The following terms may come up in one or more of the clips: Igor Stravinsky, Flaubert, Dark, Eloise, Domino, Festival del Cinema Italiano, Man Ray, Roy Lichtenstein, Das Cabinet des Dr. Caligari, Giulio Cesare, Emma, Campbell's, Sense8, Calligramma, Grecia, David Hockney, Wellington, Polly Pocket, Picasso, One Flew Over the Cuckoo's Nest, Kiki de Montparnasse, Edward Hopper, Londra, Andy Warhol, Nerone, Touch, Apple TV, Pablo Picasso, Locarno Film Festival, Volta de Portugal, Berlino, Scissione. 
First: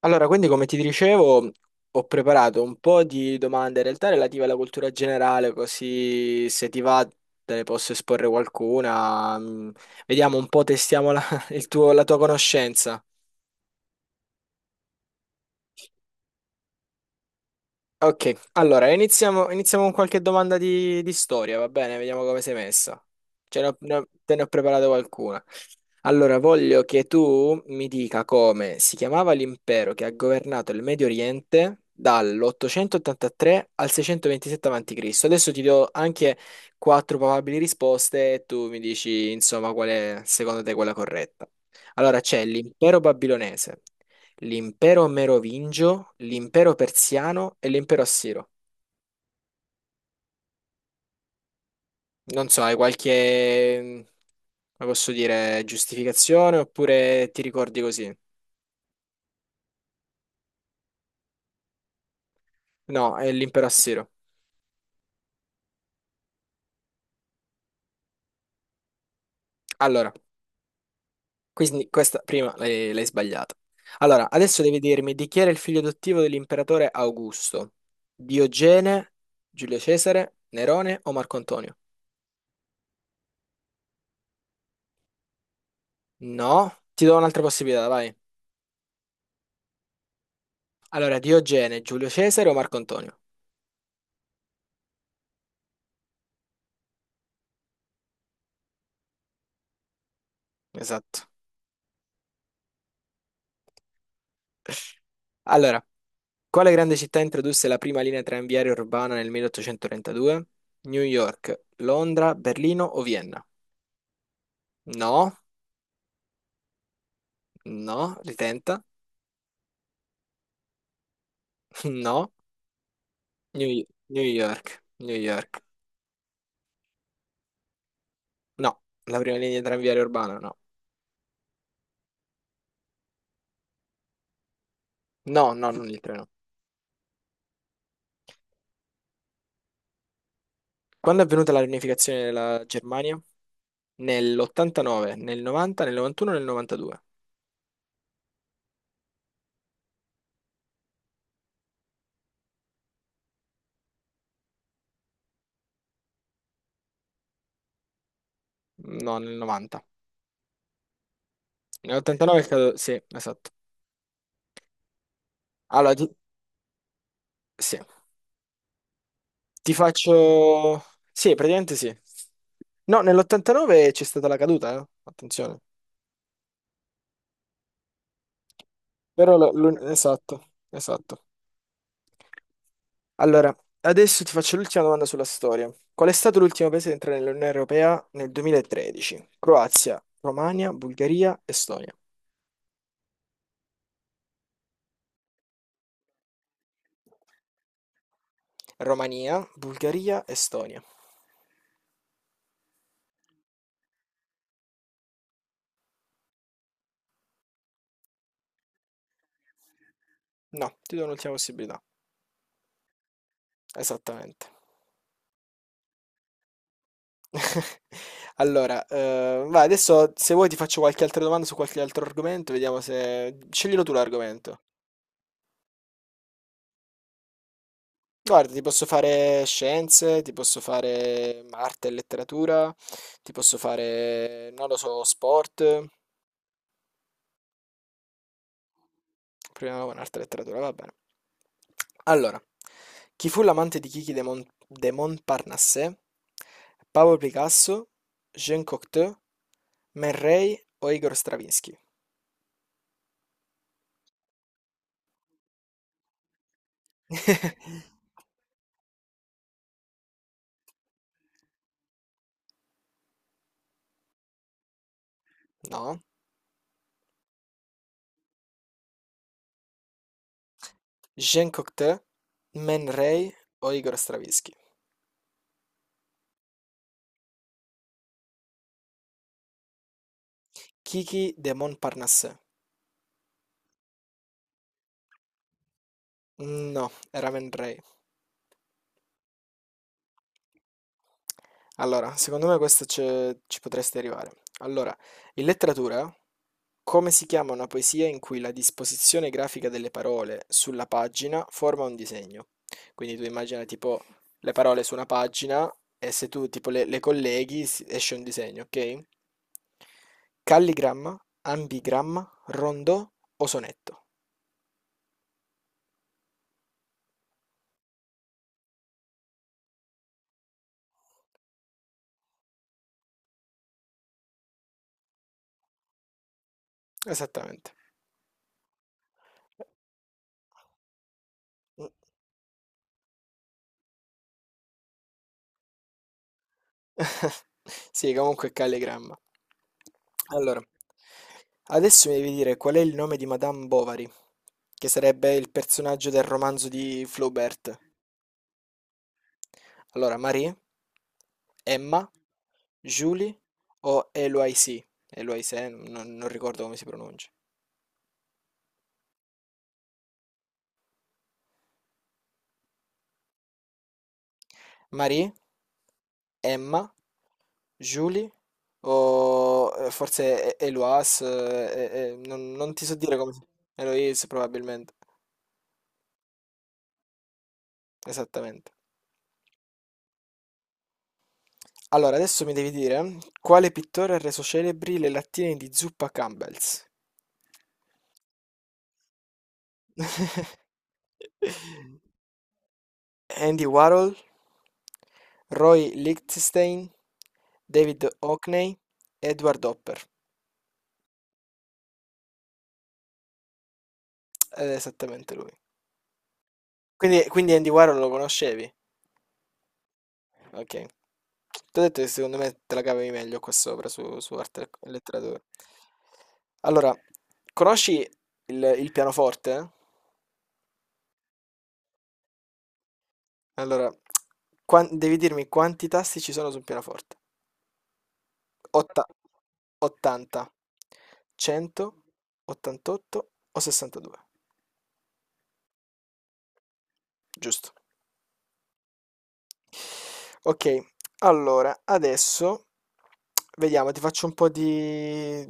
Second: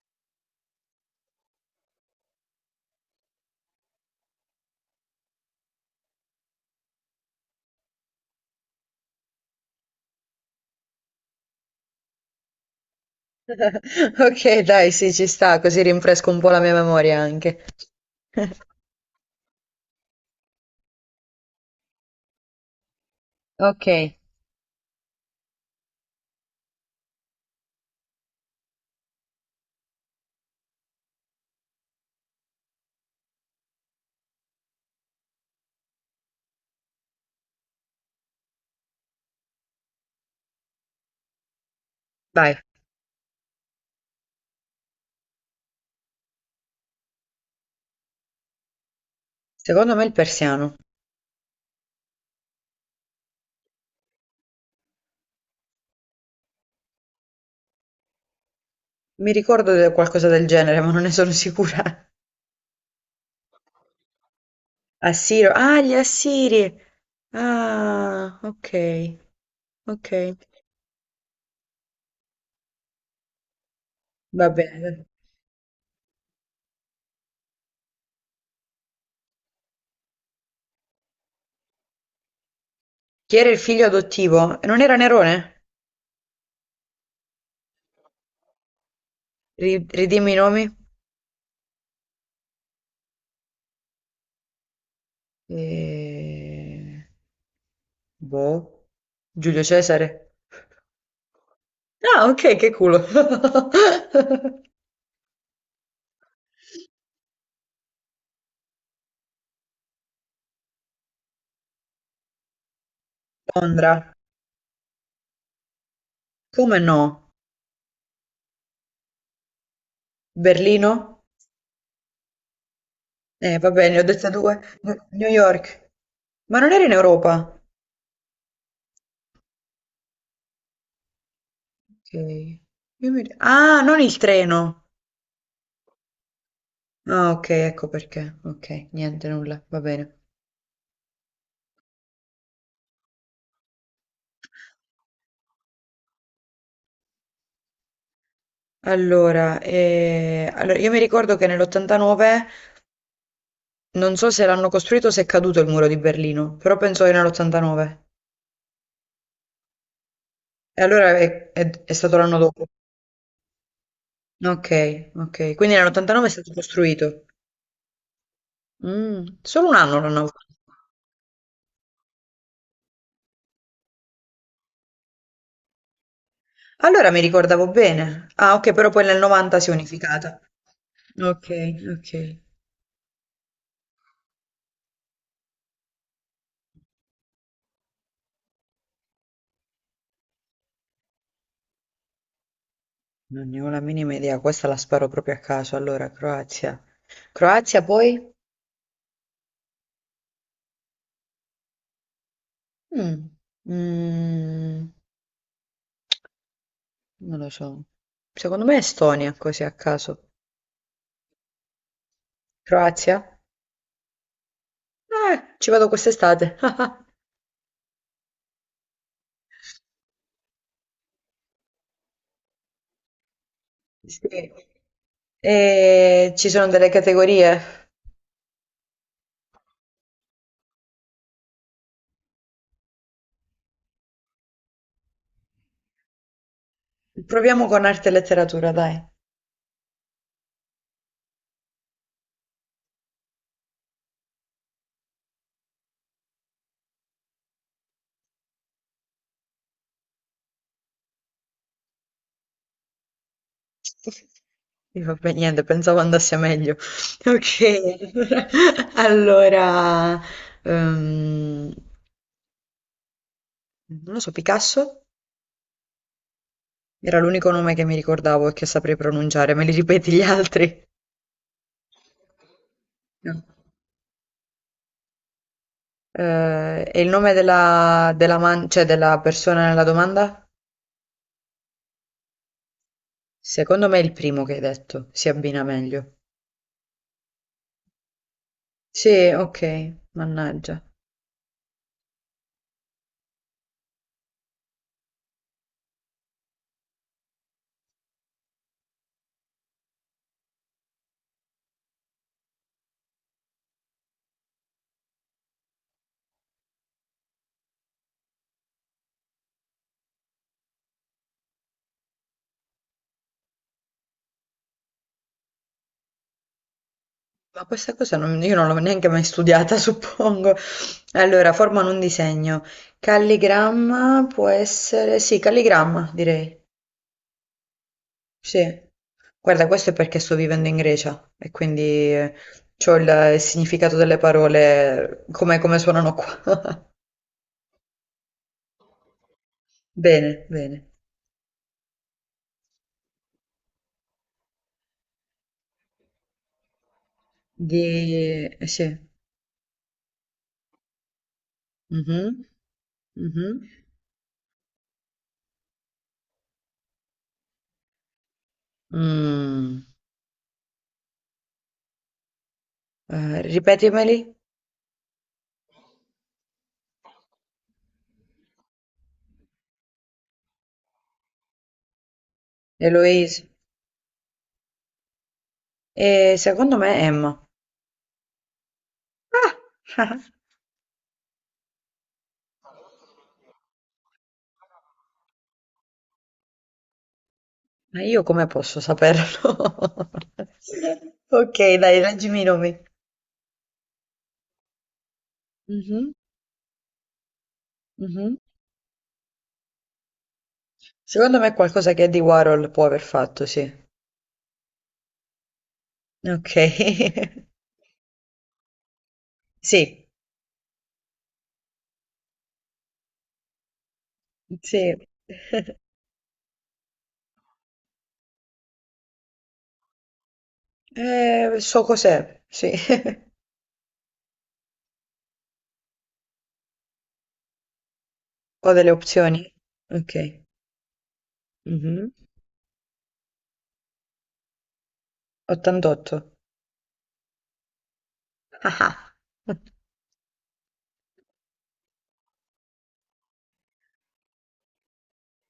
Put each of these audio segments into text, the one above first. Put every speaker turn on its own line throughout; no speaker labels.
Allora, quindi come ti dicevo, ho preparato un po' di domande in realtà relative alla cultura generale, così se ti va te ne posso esporre qualcuna. Vediamo un po', testiamo la tua conoscenza.
Ok, dai, sì, ci sta, così rinfresco un po' la mia memoria anche.
Ok, allora iniziamo con qualche domanda di storia, va bene? Vediamo come sei messa. Ce ne ho-
Ok,
ne ho- te ne ho preparata qualcuna. Allora, voglio che tu mi dica come si chiamava l'impero che ha governato il Medio Oriente dall'883 al 627 a.C. Adesso ti do anche quattro probabili risposte e tu mi dici, insomma, qual è secondo te quella corretta. Allora, c'è
vai.
l'impero babilonese, l'impero merovingio, l'impero persiano e l'impero assiro.
Secondo me il persiano.
Non so, hai qualche, come posso dire, giustificazione oppure ti ricordi così?
Mi ricordo di qualcosa del genere, ma non ne sono sicura.
No, è l'impero assiro.
Assiro. Ah, gli assiri. Ah, ok, ok.
Allora, quindi questa prima l'hai sbagliata. Allora,
Va
adesso devi
bene.
dirmi di chi era il figlio adottivo dell'imperatore Augusto? Diogene, Giulio Cesare, Nerone o Marco Antonio?
Chi era il figlio adottivo? Non era Nerone?
No, ti do un'altra possibilità, vai.
Ridimmi i nomi.
Allora, Diogene, Giulio Cesare o Marco Antonio?
Eh, Boh. Giulio Cesare.
Esatto.
Ah, ok, che culo.
Allora, quale grande città introdusse la prima linea tranviaria urbana nel 1832? New York, Londra, Berlino o Vienna?
Londra.
No,
Come no?
no, ritenta.
Berlino?
No, New,
Vabbè, ne ho
New
dette due.
York,
New
New
New
York.
York. Ma non era in Europa?
No, la prima linea tranviaria urbana, no.
Ok. Ah, non il treno.
No, no, non il treno.
Ah, ok, ecco perché. Ok, niente, nulla, va bene.
Quando è avvenuta la riunificazione della Germania? Nell'89, nel 90, nel 91, nel 92?
Allora, io mi ricordo che nell'89, non so se l'hanno costruito o se è caduto il muro di Berlino, però penso che nell'89.
No, nel 90.
E allora è stato l'anno
Nell'89 è
dopo.
caduto, sì, esatto.
Ok, ok. Quindi
Allora,
nell'89 è stato costruito.
sì.
Mm, solo
Ti
un anno l'hanno avuto.
faccio... Sì, praticamente sì. No, nell'89 c'è stata la caduta, eh? Attenzione.
Allora mi ricordavo bene. Ah, ok, però poi nel
Però
90 si è unificata.
Esatto, esatto.
Ok, ok.
Allora, adesso ti faccio l'ultima domanda sulla storia. Qual è stato l'ultimo paese ad entrare nell'Unione Europea nel 2013? Croazia, Romagna, Bulgaria, Estonia.
Non ne ho la minima idea, questa la sparo proprio a caso. Allora, Croazia. Croazia poi?
Romania, Bulgaria, Estonia.
Mm. Mm, Non lo so. Secondo me Estonia, così a caso.
No, ti do un'ultima possibilità.
Croazia?
Esattamente.
Ci vado quest'estate.
Allora, vai adesso se vuoi ti faccio qualche altra domanda su qualche altro argomento, vediamo se... Sceglilo tu
Sì.
l'argomento.
E ci sono delle categorie.
Guarda, ti posso fare scienze, ti posso fare arte e letteratura, ti posso fare, non lo so, sport.
Proviamo con arte e letteratura, dai.
Proviamo con arte e letteratura, va bene. Allora, chi fu l'amante di Kiki de Montparnasse? Pablo Picasso, Jean Cocteau, Man Ray o Igor Stravinsky?
Sì, vabbè, niente, pensavo andasse meglio. Ok, allora, ehm, non lo so, Picasso
No.
era l'unico nome che mi ricordavo e che saprei pronunciare, me li ripeti gli altri?
Jean Cocteau, Man Ray
No.
o Igor Stravinsky?
E il nome della cioè della persona nella domanda?
Kiki de Montparnasse.
Secondo me è il primo che hai detto, si abbina meglio.
No, era Man Ray.
Sì, ok, mannaggia.
Allora, secondo me questo ci potresti arrivare. Allora, in letteratura, come si chiama una poesia in cui la disposizione grafica delle parole sulla pagina forma un disegno? Quindi tu immagina tipo le parole su una pagina e se tu tipo le colleghi esce un disegno, ok? Calligramma, ambigramma, rondò o sonetto?
Ma questa cosa non- io non l'ho neanche mai studiata, suppongo. Allora, formano un disegno. Calligramma può essere... Sì, calligramma, direi.
Esattamente.
Sì. Guarda, questo è perché sto vivendo in Grecia e quindi ho il significato delle parole come, come suonano qua.
Sì, comunque calligramma.
Bene,
Allora,
bene.
adesso mi devi dire qual è il nome di Madame Bovary, che sarebbe il personaggio del romanzo di Flaubert.
Di... sì.
Allora, Marie, Emma,
Mhm,
Julie
mhm.
o Eloise? Eloise, non ricordo come si pronuncia.
Mm. Ripetimeli.
Marie, Emma, Julie o forse Eloise, non ti so dire come si...
Eloise.
Eloise probabilmente.
E secondo me Emma.
Esattamente.
Ah!
Allora, adesso mi devi dire quale pittore ha reso celebri le lattine di zuppa Campbell's?
Ma io come posso saperlo? Ok, dai, leggimi i nomi.
Andy Warhol, Roy
Mhm,
Lichtenstein, David
mhm.
Hockney, Edward Hopper.
Secondo me è qualcosa che Andy Warhol può aver fatto, sì.
Ed è esattamente lui.
Ok.
Quindi Andy Warhol lo conoscevi?
Sì,
Ok. Ti ho detto che secondo me te la cavi meglio qua sopra su arte e
sì.
letteratura. Allora, conosci il pianoforte?
So cos'è, sì.
Allora, devi dirmi quanti tasti ci sono su un pianoforte.
Ho delle
Otta-
opzioni.
80,
Ok.
100,
Mhm.
88 o 62.
88.
Giusto.
Ah, ah.
Ok, allora, adesso vediamo, ti faccio un po' di,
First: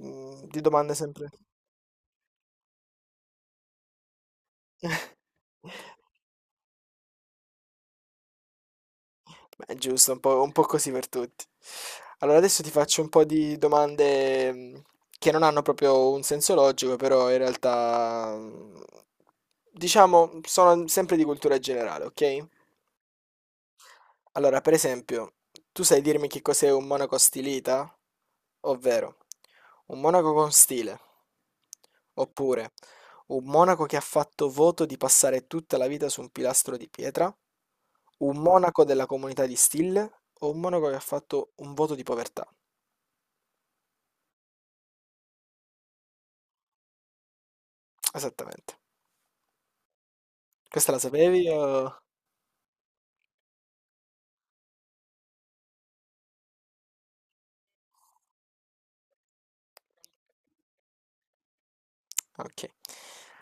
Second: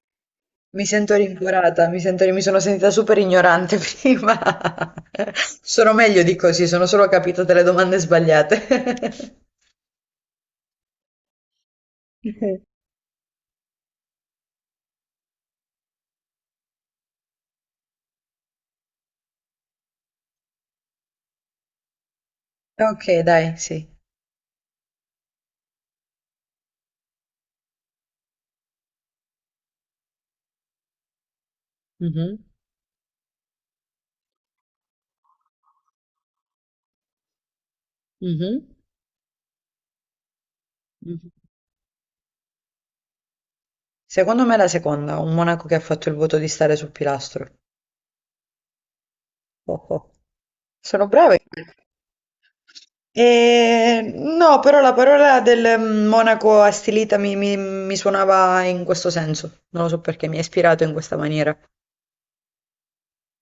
di
Mi
domande
sento
sempre.
rincuorata, mi sono sentita super ignorante prima. Sono meglio di così, sono solo capitate le domande sbagliate.
Beh, giusto, un po' così per tutti. Allora, adesso ti faccio un po' di domande che non hanno proprio un senso logico, però in realtà, diciamo, sono sempre di cultura generale, ok?
Ok, dai, sì.
Allora, per esempio, tu sai dirmi che cos'è un monaco stilita? Ovvero, un monaco con stile,
Mhm,
oppure un monaco che ha fatto voto di passare tutta la vita su un pilastro di pietra, un
mhm,
monaco della comunità di stile o un monaco che ha
mhm.
fatto un voto di povertà.
Secondo me è la seconda, un monaco che ha fatto il voto di stare sul pilastro.
Esattamente.
Oh, oh.
Questa la
Sono brave.
sapevi o...
No, però la parola del monaco a stilita mi suonava in questo senso. Non lo so perché mi ha ispirato in questa maniera.
Ok.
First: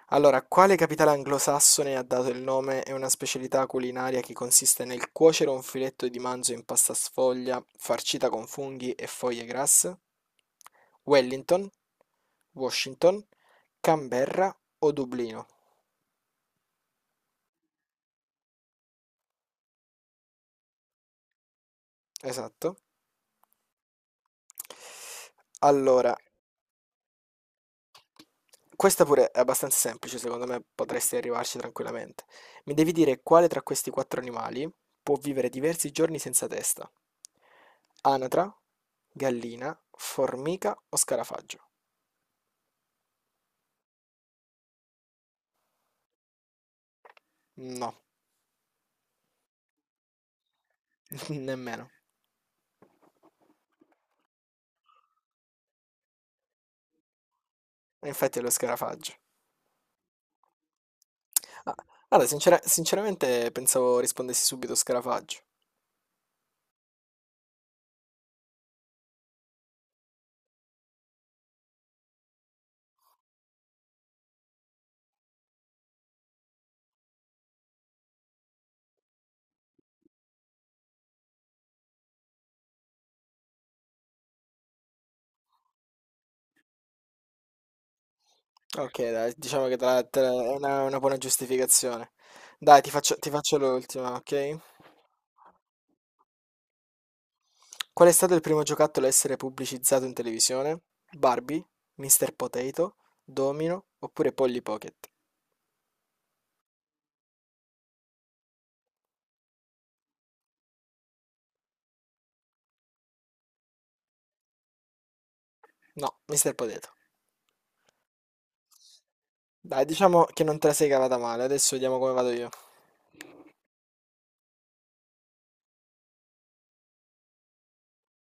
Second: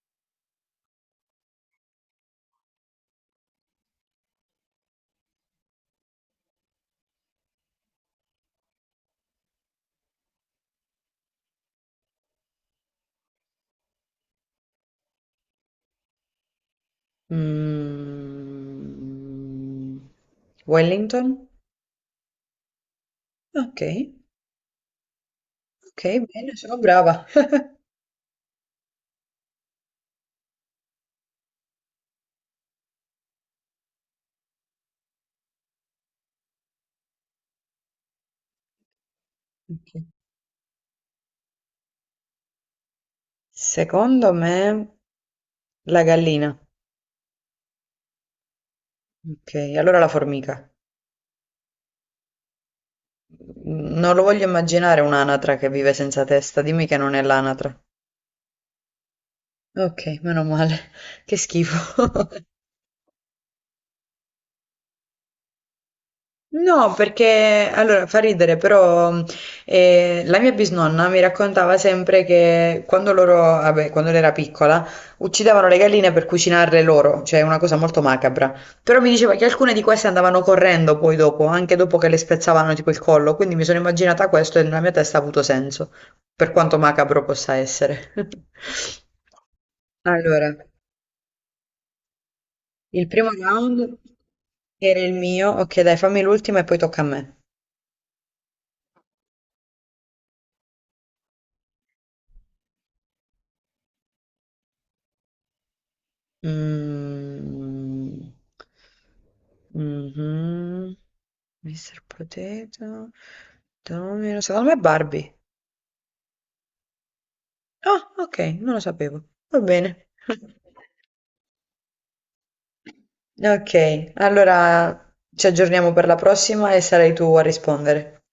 Allora, quale capitale anglosassone ha dato il nome a una specialità culinaria che consiste nel cuocere un filetto di manzo in pasta sfoglia, farcita con funghi e foglie grasse? Wellington, Washington, Canberra o Dublino?
Mm. Wellington?
Esatto.
Ok, ok,
Allora,
bene, sono brava.
questa pure è abbastanza semplice, secondo me potresti arrivarci tranquillamente. Mi devi dire quale tra questi quattro animali può vivere diversi giorni senza testa? Anatra, gallina,
Ok.
formica o scarafaggio?
Secondo me la gallina.
No,
Ok, allora la formica.
nemmeno.
Non lo voglio immaginare un'anatra che vive senza testa, dimmi che non è l'anatra.
E infatti è lo scarafaggio.
Ok, meno male. Che
Ah,
schifo.
guarda, sinceramente pensavo rispondessi subito scarafaggio.
No, perché allora fa ridere, però la mia bisnonna mi raccontava sempre che quando loro, vabbè, quando lei era piccola, uccidevano le galline per cucinarle loro, cioè una cosa molto macabra. Però mi diceva che alcune di queste andavano correndo poi dopo, anche dopo che le spezzavano tipo il collo, quindi mi sono immaginata questo e nella mia testa ha avuto senso, per quanto macabro possa essere.
Ok, dai, diciamo che è
Allora,
una buona giustificazione. Dai,
il
ti
primo
faccio
round
l'ultima, ok?
era il mio, ok, dai, fammi l'ultima e poi tocca a me.
Qual è stato il primo giocattolo a essere pubblicizzato in televisione? Barbie, Mr. Potato, Domino oppure Polly Pocket?
Mm, mhm. Mr. Potato. Domino. Secondo me è Barbie.
No, Mr. Potato.
Ah, ok, non lo sapevo. Va
Dai,
bene.
diciamo che non te la sei cavata male, adesso vediamo come vado io.
Ok, allora ci aggiorniamo per la prossima e sarai tu a rispondere.